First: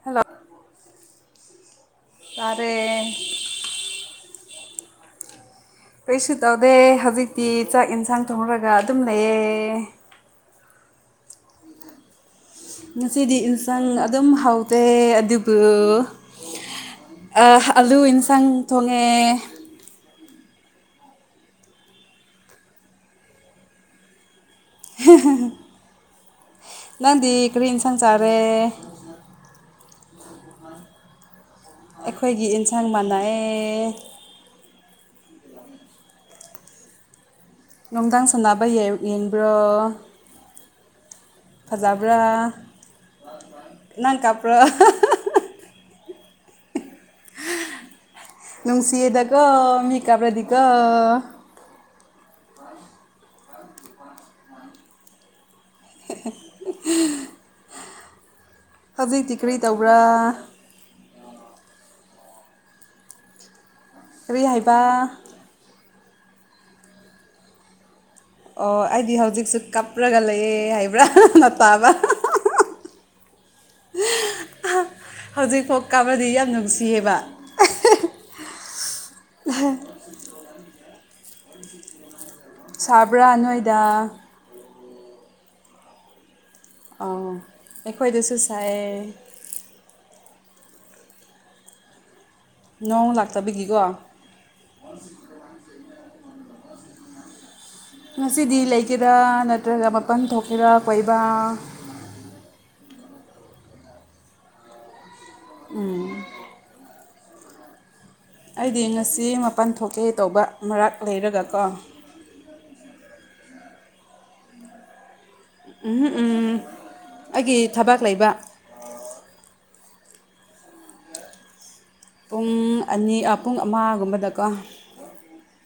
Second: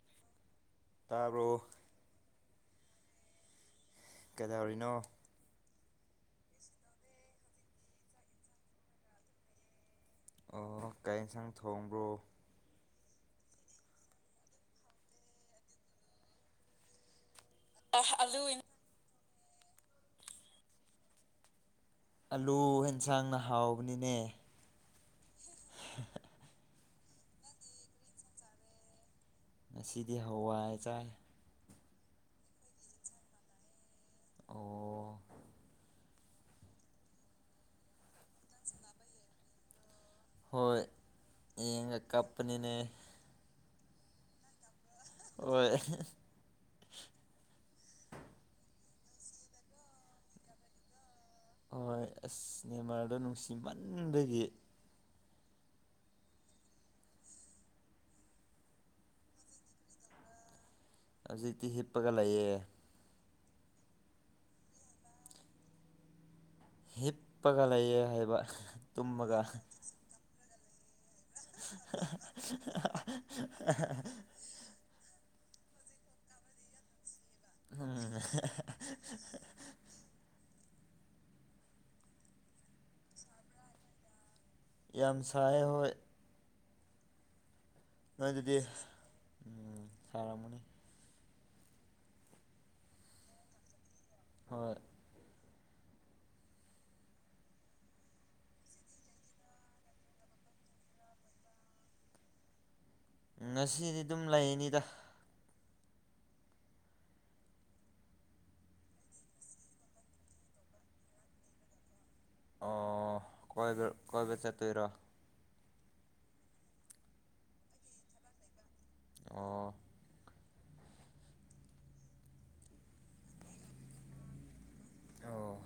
hello ꯇꯥꯕ꯭ꯔꫭ ꯇꯥꯔꯦ ꯀꯩꯗꯧꯔꯤꯅꯣ ꯀꯔꯤꯁꯨ ꯇꯧꯗꯦ ꯍꯧꯖꯤꯛꯇꯤ ꯆꯥꯛ ꯌꯦꯟꯁꯥꯡ ꯊꯣꯡꯔꯒ ꯑꯗꯨꯝ ꯂꯩꯌꯦ ꯑꯣ ꯀꯩ ꯏꯟꯁꯥꯡ ꯊꯣꯡꯕ꯭ꯔꯣ ꯉꯁꯤꯗꯤ ꯏꯟꯁꯥꯡ ꯑꯗꯨꯝ ꯍꯥꯎꯇꯦ ꯑꯗꯨꯕꯨ ꯑꯂꯨ ꯏꯟꯁꯥꯡ ꯊꯣꯡꯉꯦ ꯑꯂꯨ ꯍꯦꯟꯁꯥꯡꯅ ꯍꯥꯎꯕꯅꯤꯅꯦ [inaudible] ꯅꯪꯗꯤ ꯀꯔꯤ ꯏꯟꯁꯥꯡ ꯆꯥꯔꯦ ꯉꯁꯤꯗꯤ ꯍꯋꯥꯏ ꯆꯥꯏ ꯑꯩꯈꯣꯏꯒꯤ ꯌꯦꯟꯁꯥꯡ ꯃꯥꯅꯥ ꯑꯦ ꯑꯣ ꯅꯨꯡꯗꯥꯡ ꯁꯥꯟꯅꯕ ꯌꯦꯔ ꯌꯦꯡꯕ꯭ꯔꯣ ꯍꯣꯏ ꯌꯦꯡꯉ ꯐꯖꯕ꯭ꯔꯥ ꯀꯞꯄꯅꯤꯅꯦ ꯅꯪ ꯀꯥꯞꯄ꯭ꯔꯥ ꯍꯣꯏ ꯅꯨꯡꯁꯤꯌꯦꯗꯀꫭ ꯃꯤ ꯀꯞꯔꯗꯤꯀꫭ ꯍꯣꯏ ꯑꯁ ꯅꯦꯃꯥꯔꯗꫭ ꯅꯨꯡꯁꯤꯃꯟꯕꯒꯤ [inaudible] ꯍꯧꯖꯤꯛꯇꯤ ꯀꯔꯤ ꯇꯧꯕ꯭ꯔꯥ ꯍꯧꯖꯤꯛꯇꯤ ꯍꯤꯞꯄꯒ ꯂꯩꯌꯦ ꯀꯔꯤ ꯍꯥꯏꯕ ꯍꯤꯞꯄꯒ ꯂꯩꯌꯦ ꯍꯥꯏꯕ ꯑꯣ ꯑꯩꯗꯤ ꯇꯨꯝꯃꯒ ꯍꯧꯖꯤꯛꯁꯨ ꯀꯞꯔꯒ ꯂꯩꯌꯦ ꯍꯥꯏꯕ꯭ꯔꯥ ꯅ ꯇꯥꯕ [inaudible] ꯍꯧꯖꯤꯛꯐꯥꯎ ꯀꯞꯔꯗꯤ ꯌꯥꯝ ꯅꯨꯡꯁꯤꯌꯦꯕ ꯍꯨꯝ ꯁꯥꯕ꯭ꯔꯥ ꯅꯣꯏꯗ ꯌꯥꯝ ꯁꯥꯏꯌꯦ ꯍꯣꯏ ꯑꫭ ꯅꯣꯏꯗꯗꯤ ꯎꯝ ꯁꯥꯔꯝꯒꯅꯤ ꯅꯣꯡ ꯂꯥꯛꯇꯕꯤꯒꯤꯀꯣ ꯍꯣꯏ ꯉꯁꯤꯗꯤ ꯂꯩꯒꯦꯔꯥ ꯅꯠꯇ꯭ꯔꯒ ꯃꯄꯟ ꯊꯣꯛꯀꯦꯔꯥ ꯀꯣꯏꯕ ꯉꯁꯤꯅꯤ ꯑꯗꯨꯝ ꯂꯩꯅꯤꯗ ꯎꯝ ꯑꯩꯗꯤ ꯉꯁꯤ ꯃꯥꯄꯟ ꯊꯣꯛꯀꯦ ꯇꯧꯕ ꯃꯔꯥꯛ ꯂꯩꯔꯒ ꯀꯣ ꯑꯣ ꯀꫭꯏꯕ ꯀꯣꯏꯕ ꯆꯠꯇꯣꯏꯔꯣ ꯎꯍꯨ ꯎꯝ ꯑꯩꯒꯤ ꯊꯕꯥꯛ ꯂꯩꯕ ꯑꫭ ꯄꯨꯡ ꯑꯅꯤ ꯑꯥ ꯄꯨꯡ ꯑꯃꯒꯨꯝꯕꯗꯀꯣ ꯑꯣ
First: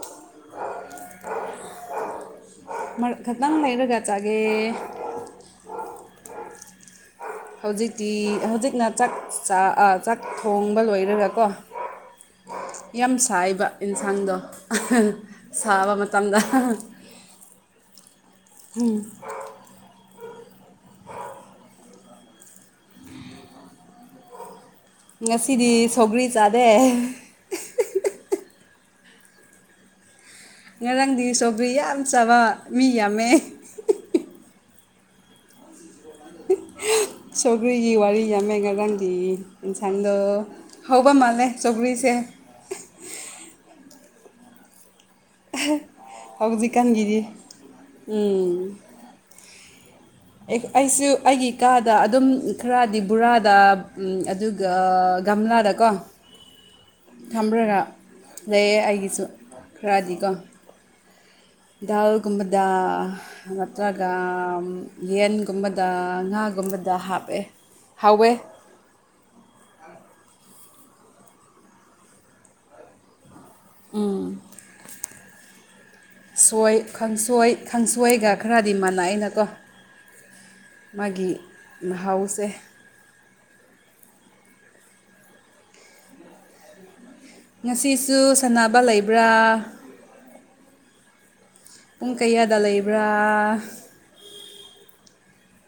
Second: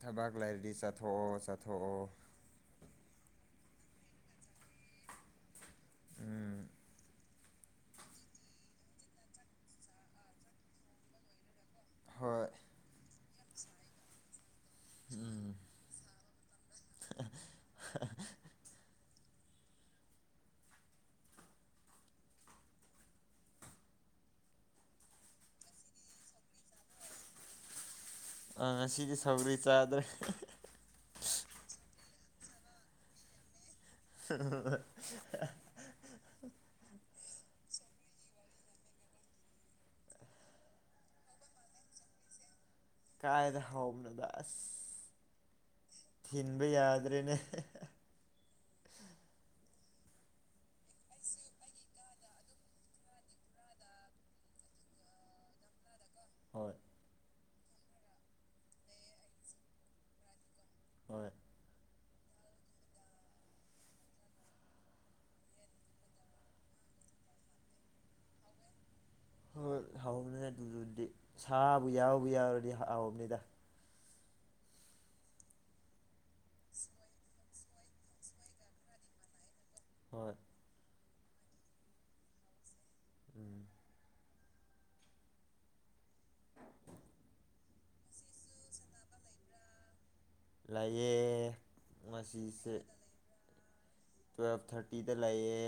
ꯊꯕꯥꯛ ꯂꯩꯥꯔꯗꯤ ꯆꯠꯊꯣꯛꯑꯣ ꯆꯠꯊꯣꯛꯑꯣ ꯃꯔꯛ ꯈꯠꯇꯪ ꯂꯩꯔꯒ ꯆꯥꯒꯦ ꯎꯝ ꯍꯧꯖꯤꯛꯇꯤ ꯍꯧꯖꯤꯛꯅ ꯆꯥꯛ ꯆꯥ ꯑꯥ ꯆꯥꯛ ꯊꯣꯡꯕ ꯂꯣꯏꯔꯒꯀꯣ ꯍꯣꯏ ꯌꯥꯝ ꯁꯥꯏꯕ ꯏꯟꯁꯥꯡꯗꯣ ꯎꯝ ꯁꯥꯕ ꯃꯇꯝꯗ [unintelligible] ꯎꯝ ꯉꯁꯤꯗꯤ ꯁꯧꯒ꯭ꯔꯤ ꯆꯥꯗꯦ ꯑꯥ ꯉꯁꯤꯗꯤ ꯁꯧꯒꯔꯤ ꯆꯥꯗ꯭ꯔꯦ ꯉꯔꯥꯡꯗꯤ ꯁꯣꯒꯔ꯭ꯤ ꯌꯥꯝ ꯆꯥꯕ ꯃꯤ ꯌꯥꯝꯃꯦ [unintelligible] [unintelligible] ꯁꯧꯒꯔꯤꯒꯤ ꯋꯥꯔꯤ ꯌꯥꯝꯃꯦ ꯉꯔꯥꯡꯗꯤ ꯏꯟꯁꯥꯡꯗ ꯍꯧꯕ ꯃꯥꯂꯦ ꯆꯧꯒꯔꯤꯁꯦ ꯀꯥꯏꯗ ꯍꯥꯎꯕꯅꯣꯗ ꯑꯁ ꯑꯍ ꯊꯤꯟꯕ ꯌꯥꯗ꯭ꯔꯦꯅꯦ ꯍꯦꯍꯦ ꯎꯝ ꯑꯩ ꯑꯩꯁꯨ ꯑꯩꯒꯤ ꯀꯥꯗ ꯑꯗꯨꯝ ꯈꯔꯗꯤ ꯕꯨꯔꯥꯗ ꯎꯝ ꯑꯗꯨ ꯑ ꯒꯝꯂꯥꯗꯀꯣ ꯍ ꯊꯝꯕ꯭ꯔꯒ ꯂꯩꯌꯦ ꯑꯩꯒꯤꯁꯨ ꯈꯔꯗꯤꯀꯣ ꯍꯣꯏ ꯗꯥꯎꯒꯨꯝꯕꯗꯥ ꯅꯠꯇ꯭ꯔꯒ ꯌꯦꯟꯒꯨꯝꯕꯗ ꯉꯥꯒꯨꯝꯕꯗ ꯍꯥꯞꯑꯦ ꯍꯥꯎꯋꯦ ꯍꯥꯎꯅꯦ ꯑꯗꯨꯗꯨꯗꯤ ꯁꯥꯥꯕꯨ ꯌꯥꯎꯕꯨ ꯌꯥꯎꯔꯗꯤ ꯍꯥꯎꯅꯤꯗ ꯎꯝ ꯁꯣꯏ ꯈꯪꯁꯣꯏ ꯈꯪꯁꯣꯏꯒ ꯈꯔꯗꯤ ꯃꯥꯟꯅꯩꯅꯀꯣ ꯍꯣꯏ ꯃꯥꯒꯤ ꯃꯍꯥꯎꯁꯦ ꯎꯝ ꯉꯁꯤꯁꯨ ꯁꯥꯟꯅꯕ ꯂꯩꯕ꯭ꯔꯥ ꯂꯩꯌꯦ ꯄꯨꯡ ꯀꯌꯥꯗ ꯂꯩꯕ꯭ꯔꯥ ꯇꯨꯌꯦꯜꯞ ꯊꯥꯔꯇꯤꯗ ꯂꯩꯌꯦ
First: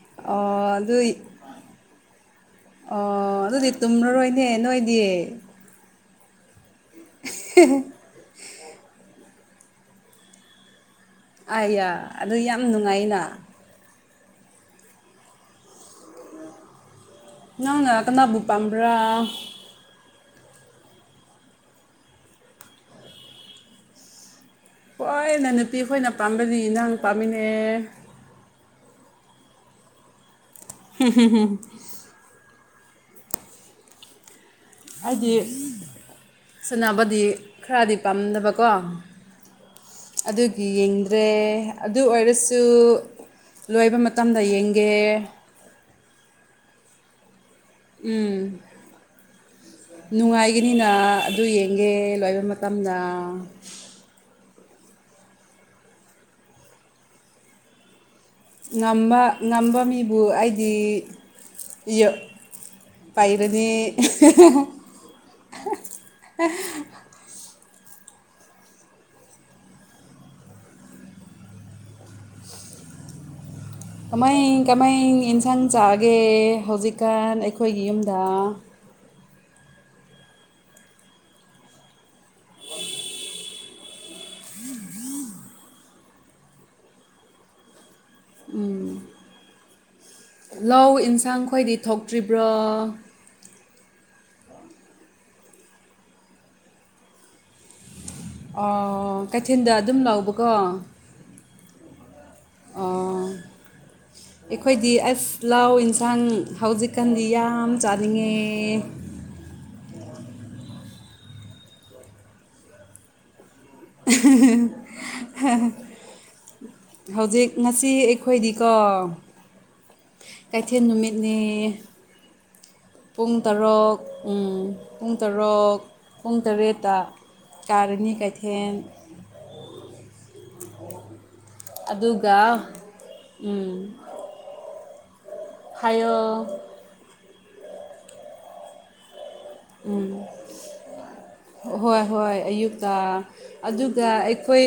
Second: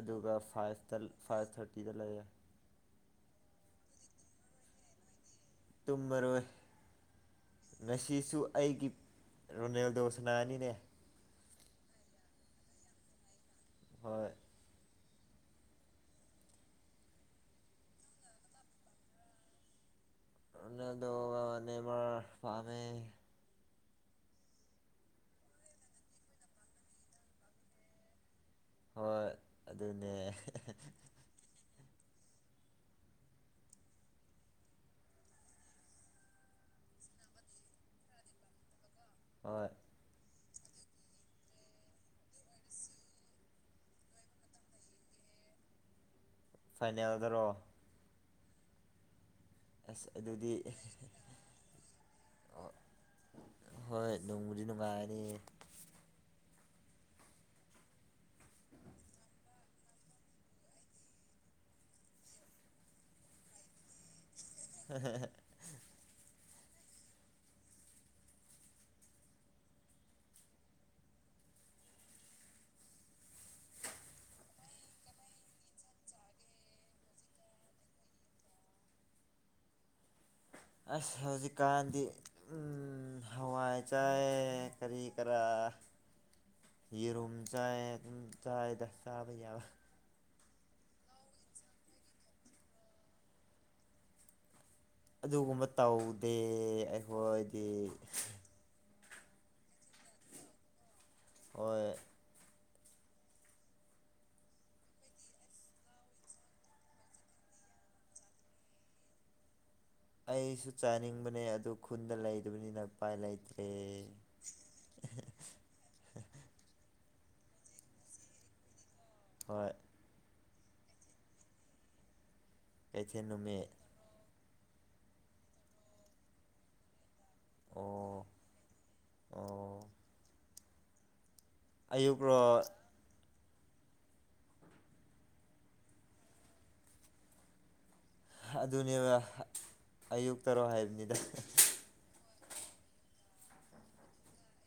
ꯑꯗꯨꯒ ꯑꯣ ꯑꯗꯨ ꯐꯥꯏꯞꯇ ꯐꯥꯏꯞ ꯊꯥꯔꯇꯤꯗ ꯂꯩꯌꯦ ꯑꯣ ꯑꯗꯨꯗꯤ ꯇꯨꯝꯂꯔꯣꯏꯅꯦ ꯅꯣꯏꯗꯤ ꯇꯨꯝꯃꯔꯣꯏ ꯉꯁꯤꯁꯨ ꯑꯩꯒꯤ ꯔꯣꯅꯦꯜꯗꯣ ꯁꯅꯥꯅꯤꯅꯦ ꯑꯌꯥ ꯑꯗꯨ ꯌꯥꯝ ꯅꯨꯡꯉꯥꯏꯅ ꯍꯣꯏ ꯅꯪꯅ ꯀꯅꯥꯕꯨ ꯄꯥꯝꯕ꯭ꯔꯥ ꯔꯣꯅꯥꯗꯣꯒ ꯅꯦꯃꯥꯔ ꯄꯥꯃꯦ ꯍꯣꯏꯅ ꯅꯨꯄꯤ ꯈꯣꯏꯅ ꯄꯥꯝꯕꯗꯤ ꯅꯪ ꯄꯥꯝꯃꯤꯅꯦ ꯍꯣꯏ ꯑꯗꯨꯅꯦ ꯎꯝ ꯍꯝ ꯎꯝ ꯑꯩꯗꯤ ꯁꯥꯟꯅꯕꯗꯤ ꯈꯔꯗꯤ ꯄꯥꯝꯗꯕꯀꯣ ꯍꯣꯏ ꯑꯗꯨꯒꯤ ꯌꯦꯡꯗ꯭ꯔꯦ ꯑꯗꯨ ꯑꯣꯏꯔꯁꯨ ꯂꯣꯏꯕ ꯃꯇꯝꯗ ꯌꯦꯡꯒꯦ ꯐꯥꯏꯅꯦꯜꯗꯔꯣ ꯎꯝ ꯑꯁ ꯑꯗꯨꯗꯤ ꯅꯨꯡꯉꯥꯏꯒꯅꯤꯅ ꯑꯗꯨ ꯌꯦꯡꯒꯦ ꯂꯣꯏꯕ ꯃꯇꯝꯗ ꯍꯣꯏ ꯅꯨꯡꯕꯨꯗꯤ ꯅꯨꯡꯉꯥꯏꯅꯤ ꯉꯝꯕ ꯉꯝꯕ ꯃꯤꯕꯨ ꯑꯩꯗꯤ ꯌ ꯄꯥꯏꯔꯅꯤ [unintelligible] ꯀꯃꯥꯏ ꯀꯃꯥꯏ ꯌꯦꯟꯁꯥꯡ ꯆꯥꯛꯒꯦ ꯍꯧꯖꯤꯛꯀꯥꯟ ꯑꯩꯈꯣꯏꯒꯤ ꯌꯨꯝꯗ ꯑꯁ ꯍꯧꯖꯤꯛ ꯀꯥꯟꯗꯤ ꯎ ꯍꯋꯥꯏ ꯆꯥꯏꯦ ꯀꯔꯤ ꯀꯔꯥ ꯌꯦꯔꯨꯝ ꯆꯥ ꯆꯥꯏꯗꯐ ꯆꯕ ꯌꯥꯕ ꯂꯧ ꯑꯦꯟꯁꯥꯡ ꯈꯣꯏꯗꯤ ꯊꯣꯛꯇ꯭ꯔꯤꯕ꯭ꯔꯣ ꯑꯗꯨꯒꯨꯝꯕ ꯇꯧꯗꯦ ꯑꯩꯈꯣꯏꯗꯤ ꯑꯣ ꯀꯩꯊꯦꯜꯗ ꯑꯗꯨꯝ ꯂꯧꯕꯀꯣ ꯍꯣꯏ ꯑꯣ [inaudible] ꯑꯩꯈꯣꯏꯗꯤ ꯑꯁ ꯂꯥꯎ ꯌꯦꯟꯁꯥꯡ ꯍꯧꯖꯤꯛꯀꯥꯟꯗꯤ ꯌꯥꯝ ꯆꯥꯅꯤꯡꯉꯦ ꯑꯩꯁꯨ ꯆꯥꯅꯤꯡꯕꯅꯦ ꯑꯗꯨ ꯈꯨꯟꯗ ꯂꯩꯕꯅꯤꯅ ꯄꯥꯏ ꯂꯩꯇ꯭ꯔꯦ ꯑꯩ ꯍꯧꯖꯤꯛ ꯉꯁꯤ ꯑꯩꯈꯣꯏꯗꯤꯀꯣ ꯍꯣꯏ ꯀꯩꯊꯦꯜ ꯅꯨꯃꯤꯠꯅꯤ ꯀꯩꯊꯦꯜ ꯄꯨꯡ ꯅꯨꯃꯤꯠ ꯇꯔꯨꯛ ꯄꯨꯡ ꯇꯔꯨꯛ ꯄꯨꯡ ꯇꯔꯦꯠꯇ ꯀꯥꯔꯅꯤ ꯀꯩꯊꯦꯟ ꯑ ꯑꯗꯨꯒ ꯑꯌꯨꯛꯔꯣ ꯎ ꯍꯥꯏꯌꯣ ꯑꯗꯨꯅꯦꯕ ꯑꯌꯨꯛ ꯇꯔꯣ ꯍꯥꯏꯕꯅꯤꯗ ꯍꯣꯏ ꯍꯣꯏ ꯑꯌꯨꯛꯇ ꯑꯗꯨꯒ ꯑꯩꯈꯣꯏ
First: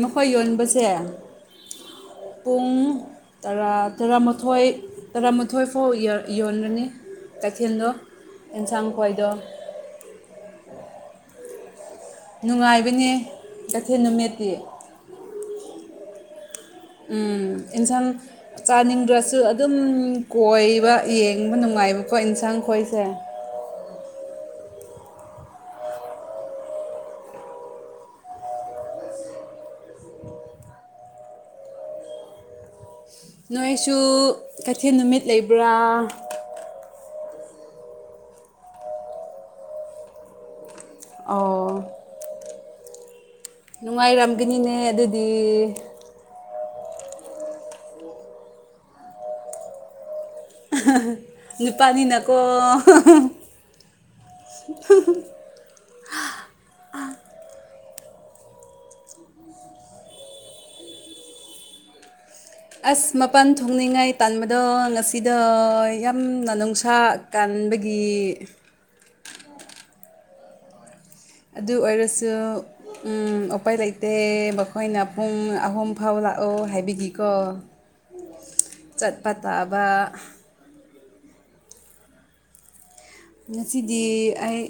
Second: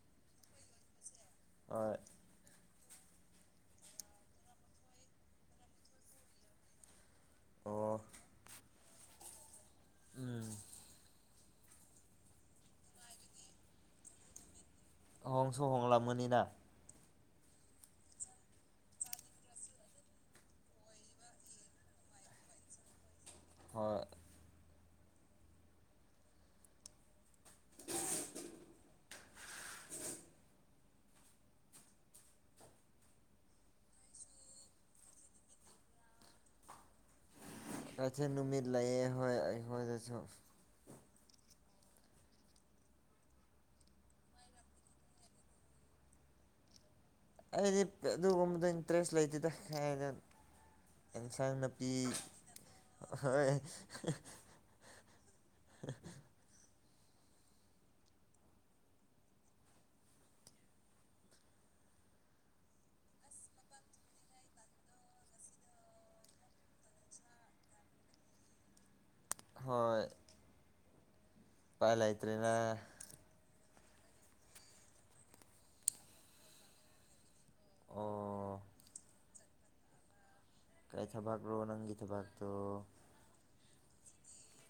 ꯃꯈꯣꯏ ꯌꯣꯟꯕꯁꯦ ꯑ ꯄꯨꯡ ꯔ ꯇꯔꯥꯃꯥꯊꯣꯏ ꯇꯔꯥꯃꯥꯊꯣꯏ ꯐꯥꯎ ꯌꯣꯟꯒꯅꯤ ꯀꯩꯊꯦꯜꯗꯣ ꯑꯣ ꯑꯦꯟꯁꯥꯡ ꯈ꯭ꯋꯥꯏꯗꯣ ꯎꯝ ꯅꯨꯡꯉꯥꯏꯕꯅꯦ ꯀꯩꯊꯦꯜ ꯅꯨꯃꯤꯠꯇꯤ ꯍꯍꯣꯡ ꯁ ꯍꯣꯡ ꯂꯝꯃꯅꯤꯅꯅꯥ ꯎꯝ ꯏꯟꯁꯥꯟ ꯆꯥꯅꯤꯡꯗ꯭ꯔꯁꯨ ꯑꯗꯨꯝ ꯀꯣꯏꯕ ꯌꯦꯡꯕ ꯅꯨꯡꯉꯥꯏꯕꯀꯣ ꯌꯦꯟꯁꯥꯡ ꯈꯣꯏꯁꯦ ꯍꯣꯏ ꯅꯣꯏꯁꯨ ꯀꯩꯊꯦꯜ ꯅꯨꯃꯤꯠ ꯂꯩꯕ꯭ꯔꯥ ꯀꯁ ꯅꯨꯃꯤꯠ ꯂꯩꯌꯦꯦ ꯍꯣꯏ ꯑꯩꯈꯣꯏꯗꯁꯨ ꯑꯣ ꯅꯨꯡꯉꯥꯏꯔꯝꯒꯅꯤꯅꯦ ꯑꯗꯨꯗꯤ ꯑꯩꯗꯤ ꯑꯗꯨꯒꯨꯝꯕꯗ ꯏꯟꯇꯔꯦꯁ ꯂꯩꯇꯦꯗꯅ ꯑꯦꯟꯁꯥꯡ ꯅꯥꯄꯤ ꯅꯨꯄꯥꯅꯤꯅꯀꯣ ꯍꯣꯏ [inaudible] [inaudible] ꯑꯁ ꯃꯄꯥꯟ ꯊꯣꯡꯅꯤꯡꯉꯥꯏ ꯇꯥꯟꯕꯗꯣ ꯉꯁꯤꯗ ꯌꯥꯝꯅ ꯅꯨꯡꯁꯥ ꯀꯟꯥꯟꯕꯒꯤ ꯍꯣꯏ ꯑꯗꯨ ꯎꯄꯥꯏ ꯑꯣꯏꯔꯁꯨ ꯂꯩꯇ꯭ꯔꯦꯅ ꯎ ꯎꯄꯥꯏ ꯂꯩꯇꯦ ꯃꯈꯣꯏꯅ ꯄꯨꯡ ꯑꯍꯨꯝ ꯐꯥꯎ ꯂꯥꯛꯑꯣ ꯍꯥꯏꯕꯤꯈꯤꯒꯦ ꯀꯣ ꯑꯣ ꯆꯠꯄ ꯇꯥꯕ ꯀꯥꯏꯊꯕꯒ꯭ꯔꯣ ꯅꯪ ꯒꯤ ꯊꯕꯥꯛꯇꯣ ꯉꯁꯤꯗꯤ ꯑꯩ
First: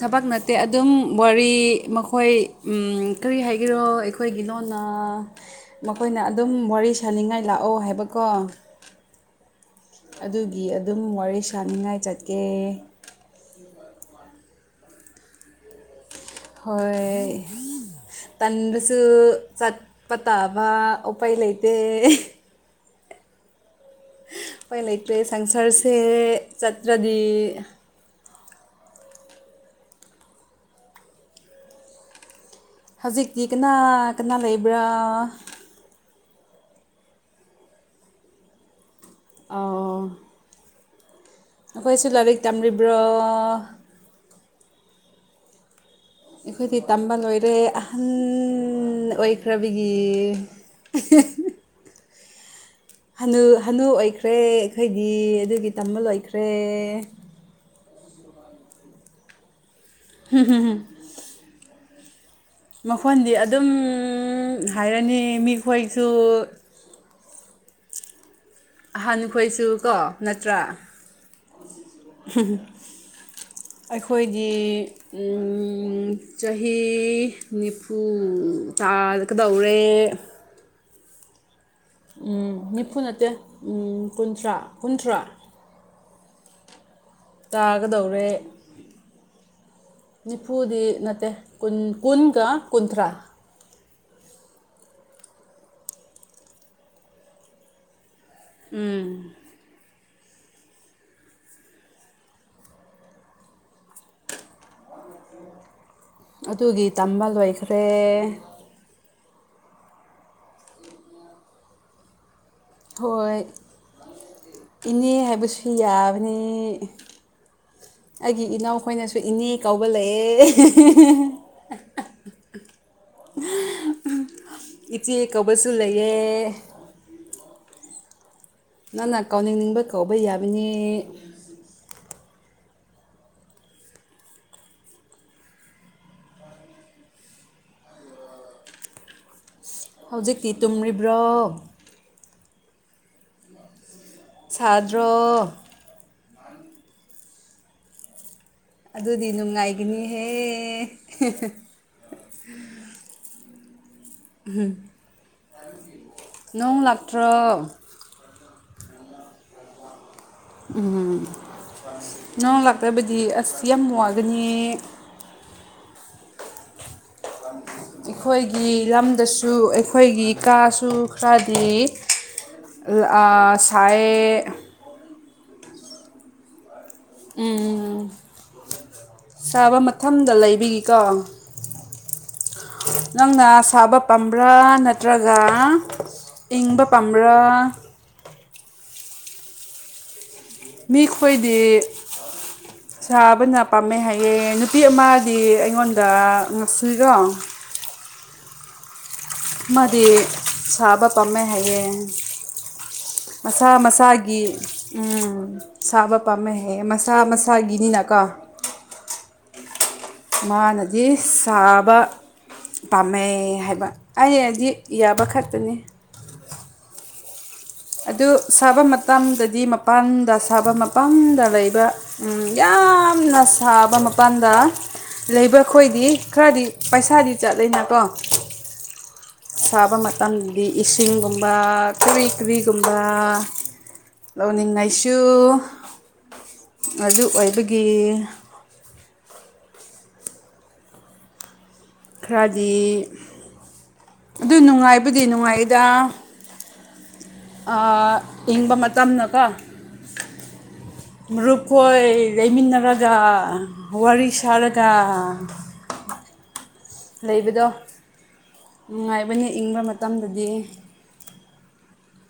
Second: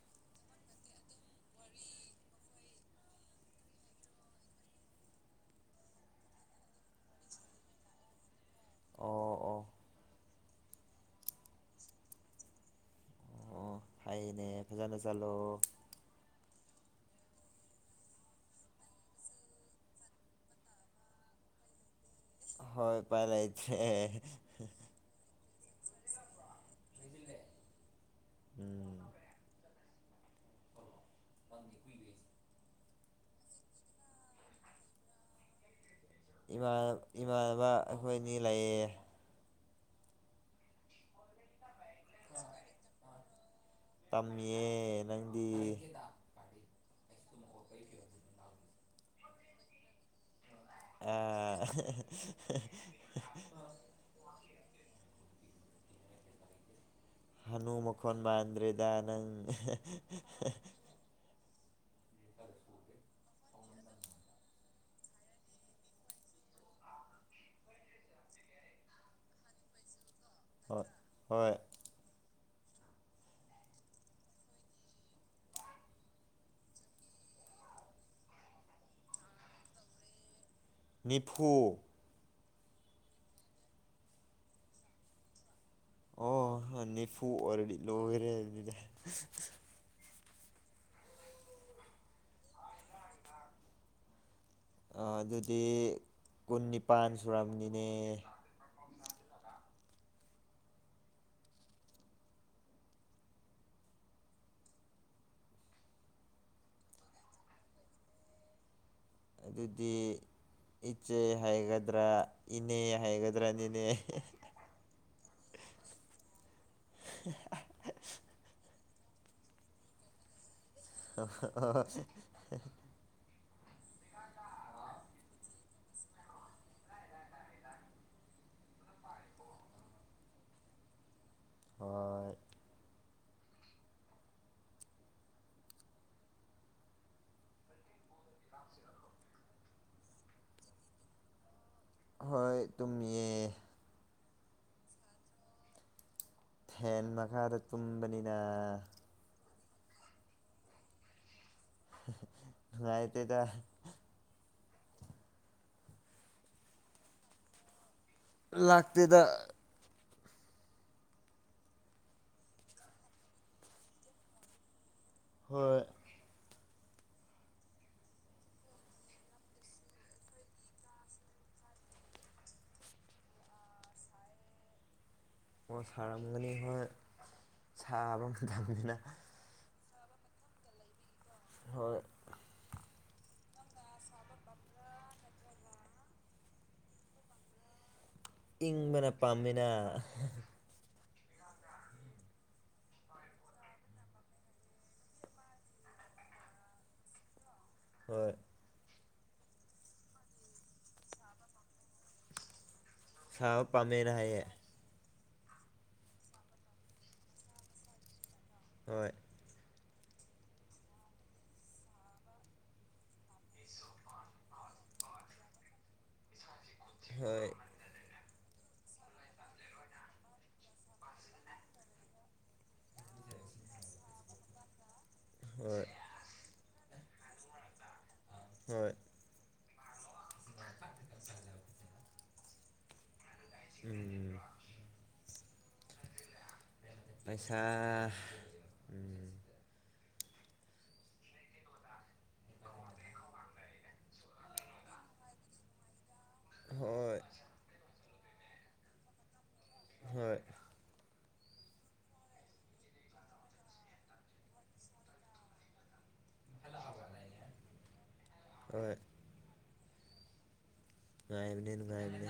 ꯊꯕꯛ ꯅꯠꯇꯦ ꯑꯗꯨꯝ ꯋꯥꯔꯤ ꯃꯈꯣꯏ ꯀꯔꯤ ꯍꯥꯏꯒꯔꯣ ꯑꯩꯈꯣꯏꯒꯤ ꯂꯣꯅ ꯃꯈꯣꯏꯅ ꯑꯗꯨꯝ ꯋꯥꯔꯤ ꯁꯅꯤꯡꯉꯥꯏ ꯂꯥꯛꯑꯣ ꯍꯥꯏꯕꯀꯣ ꯑꯣ ꯑꯣ ꯑꯗꯨꯒꯤ ꯑꯗꯨꯝ ꯋꯥꯔꯤ ꯁꯥꯟꯅꯤꯡꯉꯥꯏ ꯆꯠꯀꯦ ꯑꯣ ꯑꯣ ꯍꯅꯦ ꯐꯖꯅ ꯆꯠꯂꯣ ꯍꯣꯏ ꯇꯟꯗꯁꯨ ꯆꯠꯄ ꯇꯥꯕ ꯎꯄꯥꯏ ꯂꯩꯇꯦ ꯍꯣꯏ ꯄꯥꯏꯂꯁ ꯑꯩꯈꯣꯏ ꯂꯩꯇ꯭ꯔꯦ ꯁꯪꯁꯔꯁꯦ ꯆꯠꯇ꯭ꯔꯗꯤ ꯎꯝ ꯂꯣ ꯄꯤꯁ ꯍꯧꯖꯤꯛꯇꯤ ꯀꯅꯥ ꯀꯅꯥ ꯂꯩꯕ꯭ꯔꯥ ꯏꯃꯥꯟꯅꯕ ꯑꯩꯈꯣꯏ ꯑꯅꯤ ꯂꯩꯌꯦ ꯑꯥ ꯑꯩꯈꯣꯏꯁꯨ ꯂꯥꯏꯔꯤꯛ ꯇꯝꯕ꯭ꯔꯣ ꯇꯝꯌꯦꯦ ꯅꯪꯗꯤ ꯑꯩꯈꯣꯏꯗꯤ ꯇꯝꯕ ꯂꯣꯏꯔꯦ ꯑꯍꯟ ꯑꯣꯏꯈ꯭ꯔꯕꯒꯤ ꯑ ꯍꯥꯅꯨ ꯍꯅꯨ ꯑꯣꯏꯈ꯭ꯔꯦ ꯑꯩꯈꯣꯏꯗꯤ ꯑꯗꯨꯒꯤ ꯇꯝꯃꯜ ꯑꯣꯏꯈ꯭ꯔꯦ ꯍꯥꯅꯨ ꯃꯈꯣꯟ ꯃꯥꯟꯗ꯭ꯔꯦꯗ ꯅꯪ ꯑ ꯃꯈꯣꯟꯗꯤ ꯑꯗꯨꯝ ꯍꯥꯏꯔꯅꯤ ꯃꯤꯈꯣꯏꯁꯨ ꯑꯥ ꯑꯍꯥꯟꯈꯣꯏꯁꯨ ꯀꯣ ꯅꯠꯇ꯭ꯔꯥ ꯍꯣꯏ ꯍꯣꯏ ꯑꯩꯈꯣꯏꯒꯤ ꯆꯍꯤ ꯅꯤꯐꯨ ꯇꯥꯀꯗꯧꯔꯦ ꯅꯤꯐꯨ ꯎꯝ ꯅꯤꯐꯨ ꯅꯠꯇꯦꯝ ꯀꯨꯟꯊ꯭ꯔꯥ ꯀꯨꯟꯊ꯭ꯔꯥ ꯑꯣ ꯅꯤꯐꯨ ꯑꯣꯏꯔꯗꯤ ꯂꯣꯏꯈꯔꯦ ꯇꯥꯒꯗꯧꯔꯦ ꯍꯥꯏꯕꯅꯤꯅꯦ ꯅꯤꯐꯨꯗꯤ ꯅꯠꯇꯦ ꯀꯨꯟꯒ ꯀꯨꯟꯊ꯭ꯔꯥ ꯑꯗꯨꯗꯤ ꯀꯨꯟ ꯅꯤꯄꯥꯥꯟ ꯁꯨꯔꯝꯅꯤꯅꯦ ꯎꯝ ꯑꯗꯨꯒꯤ ꯇꯝꯕ ꯂꯣꯏꯈ꯭ꯔꯦ ꯑꯗꯨꯗꯤ ꯏꯆꯦ ꯍꯥꯏꯒꯗ꯭ꯔꯥ ꯏꯅꯦ ꯍꯣꯏ ꯍꯥꯏꯒꯗ꯭ꯔꯥꯅꯤ ꯏꯅꯦ ꯏꯅꯦ ꯍꯥꯏꯕꯁꯨ ꯌꯥꯕꯅꯤ ꯍ ꯑꯩꯒꯤ ꯏꯅꯥꯎꯈꯣꯏꯅꯁꯨ ꯏꯅꯦ ꯀꯧꯕ ꯂꯩꯑꯦ [inaudible] ꯏꯆꯦ ꯀꯕꯁꯨ ꯂꯩꯌꯦ ꯅꯪꯅ ꯀꯥꯎꯅꯤꯡꯅꯤꯡꯕ ꯀꯧꯕ ꯌꯥꯕꯅꯤ ꯍꯣꯏ ꯊ ꯍꯧꯖꯤꯛꯇꯤ ꯇꯨꯝꯔꯤꯕ꯭ꯔꯣ ꯍꯣꯏ ꯇꯨꯝ ꯌꯦ ꯁꯥꯗ꯭ꯔꯣ ꯐꯦꯟ ꯃꯈꯥꯗ ꯇꯨꯝꯕꯅꯤꯅ ꯑꯗꯨꯗꯤ ꯅꯨꯡꯉꯥꯏꯒꯅꯤꯍꯦ ꯉꯥꯏ ꯇꯦꯗ ꯎ ꯅꯣꯡ ꯂꯥꯛꯇ꯭ꯔꯣ ꯂꯥꯛꯇꯦꯗ ꯎꯝ ꯅꯪ ꯂꯥꯛꯇꯕꯗꯤ ꯑꯁ ꯌꯥꯝ ꯋꯥꯒꯅꯤ ꯍꯣꯏ [inaudible] ꯑꯩꯈꯣꯏꯒꯤ ꯂꯝꯗꯁꯨ ꯑꯩꯈꯣꯏꯒꯤ ꯀꯥꯁꯨ ꯈꯔꯗꯤ ꯁꯌꯦ ꯑꯣ ꯁꯥꯔꯝꯒꯅꯤ ꯍꯣꯏ ꯁꯥꯕ ꯃꯇꯝꯅꯤꯅ ꯁꯥꯕ ꯃꯊꯝꯗ ꯂꯩꯕꯒꯤꯀꯣ ꯍꯣꯏ ꯅꯪꯅ ꯁꯥꯕ ꯄꯥꯝꯕ꯭ꯔꯥ ꯅꯠꯇ꯭ꯔꯒ ꯏꯪꯕ ꯄꯥꯝꯕ꯭ꯔꯥ ꯏꯪꯕꯅ ꯄꯥꯝꯃꯤꯅ ꯃꯤꯈꯣꯏꯗꯤ [inaudible] ꯁꯥꯕꯅ ꯄꯥꯝꯃꯦ ꯍꯥꯏꯌꯦ ꯅꯨꯄꯤ ꯑꯃꯗꯤ ꯑꯩꯉꯣꯟꯗ ꯉꯥꯛꯁꯨꯨꯏꯔꯣ ꯍꯣꯏ ꯃꯥꯗꯤ ꯁꯥꯕ ꯄꯥꯝꯃꯦ ꯍꯥꯏꯌꯦ ꯁꯥꯕ ꯃꯁꯥ ꯄꯥꯝꯃꯦꯅ ꯃꯁꯥꯒꯤ ꯍꯥꯏꯌꯦ ꯎꯝ ꯁꯥꯕ ꯄꯥꯝꯃꯦ ꯍꯦꯛ ꯃꯁꯥ ꯃꯁꯥꯒꯤꯅꯤꯅꯀꯣ ꯍꯣꯏ ꯃꯥꯅꯗꯤ ꯁꯥꯕ ꯄꯥꯝꯃꯦ ꯑꯦ ꯍꯥꯏꯕ ꯑꯩꯗꯤ ꯌꯥꯕ ꯈꯛꯇꯅꯦ ꯍꯣꯏ ꯑꯗꯨ ꯁꯥꯕ ꯃꯇꯝꯗꯗꯤ ꯃꯄꯥꯟꯗ ꯁꯥꯕ ꯃꯄꯥꯟꯗ ꯂꯩꯕ ꯎꯝ ꯌꯥꯝꯅ ꯁꯥꯕ ꯃꯄꯥꯟꯗ ꯂꯩꯕ꯭ꯔꯥ ꯍꯣꯏ ꯈꯣꯏꯗꯤ ꯈꯔꯗꯤ ꯄꯩꯁꯥꯗꯤ ꯆꯠꯂꯤꯅꯦꯀꯣ ꯍꯣꯏ ꯁꯥꯕ ꯃꯇꯝꯗꯗꯤ ꯏꯁꯤꯡꯒꯨꯝꯕ ꯀꯔꯤ ꯀꯔꯤꯒꯨꯝꯕ ꯎꯝ ꯂꯧꯅꯤꯡꯉꯥꯏꯁꯨ ꯑꯗꯨ ꯄꯩꯁꯥ ꯑꯣꯏꯕꯒꯤ ꯎꯝ ꯈꯔꯗꯤ ꯑꯗꯨ ꯅꯨꯡꯉꯥꯏꯕꯨꯗꯤ ꯅꯨꯡꯉꯥꯏꯗ ꯍꯣꯏ ꯑꯥ ꯏꯪꯕ ꯃꯇꯝꯅꯀꯣ ꯍꯣꯏ ꯃꯔꯨꯠꯀꯣꯏ ꯂꯩꯃꯤꯟꯅꯔꯒ ꯋꯥꯔꯤ ꯁꯥꯔꯒ [unintelligible] ꯂꯩꯕꯗꯣ ꯍꯣꯏ ꯅꯨꯡꯉꯥꯏꯕꯅꯤ ꯏꯪꯕ ꯃꯇꯝꯗꯗꯤ ꯥꯅꯨꯡꯉꯥꯏꯕꯅꯦ ꯅꯨꯡꯉꯥꯏꯕꯅꯦ